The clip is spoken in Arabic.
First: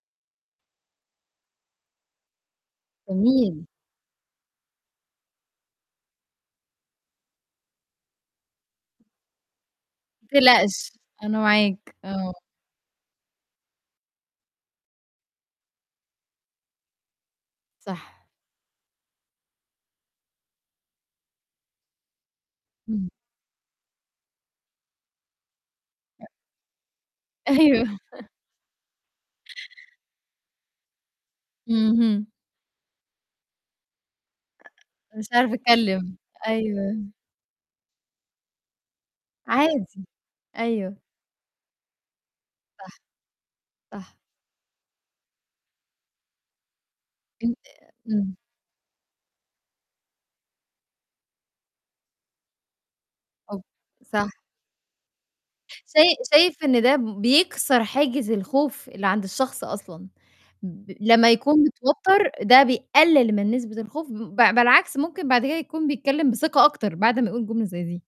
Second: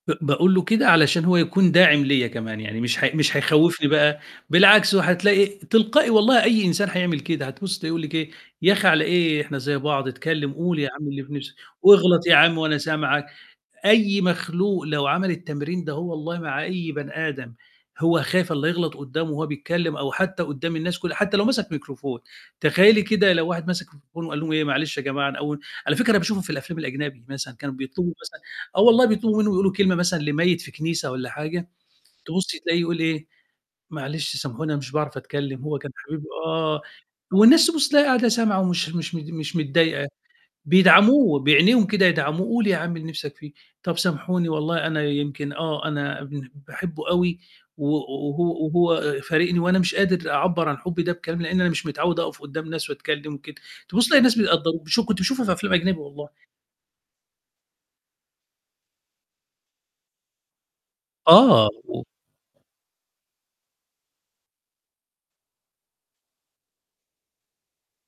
ب باقُول له كده علشان هو يكون داعم ليّا كمان يعني مش ه مش جميل. هيخوّفني بقى، بالعكس هتلاقي تلقائي والله أي إنسان هيعمل كده، هتبُص تلاقيه يقُول لِك إيه؟ يا أخي على إيه إحنا زي بعض اتكلم قُل يا تقلقش، عم اللي في أنا نِفْسك، معاك، واغلط آه. يا عم وأنا سامعك، أي مخلوق لو عمل التمرين دهو والله مع بَني آدم صح. هو خايف الّا يغلط قدّامه وهو بيتكّلم أو حتى قدّام الناس كُلّه حتى لو مسك ميكروفون، تخيّلي إمم. كده لو واحد ماسِك ميكروفون وقال لهم إيه معلش يا جماعة أنا أول على فكرة أنا باشوفه في الأفلام الأجنبي مثلًا كانوا أيوه بيطلبوا مثلًا آه الله، بيطلبوا مِنّه يقولوا كلمة مثلًا لميّت في كنيسة والّا حاجة، اهم. تبُصي تلاقيه يقول إيه "معلش سامحوني أنا مش باعرف مش عارف أتكلم هو كان أتكلم، حبيبي آه"، أيوه. والناس تبُص تلاقيها قاعدة سامعة ومش مش مت مش عادي، متضايقة، أيوه. بيدعموه بعينيهم كده يدعموه قُل يا صح، عم اللي نِفْسك فيه "طَب صح. سامحوني والله أنا يمكن، آه، أنا بن باحبه أوي أن و إمم. وهو وهو فارقني وأنا مش قادر أعبّر عن حُبي ده بكلام لإن أنا مش متعود أقف قدّام ناس وأتكلم كده" أوك تبُص تلاقي صح. الناس بيقدّروه بشو كنت اشوفها في أفلام أجنبي شاي والله. شايف إن ده بيكسر حاجز الخوف اللي عند الشخص أصلًا؟ ب لمّا يكون آه و متوتر ده بيقلل من نسبة الخوف ب بالعكس ممكن بعد كده يكون بيتكلم بثقة أكتر بعد ما يقُول جملة زي دي.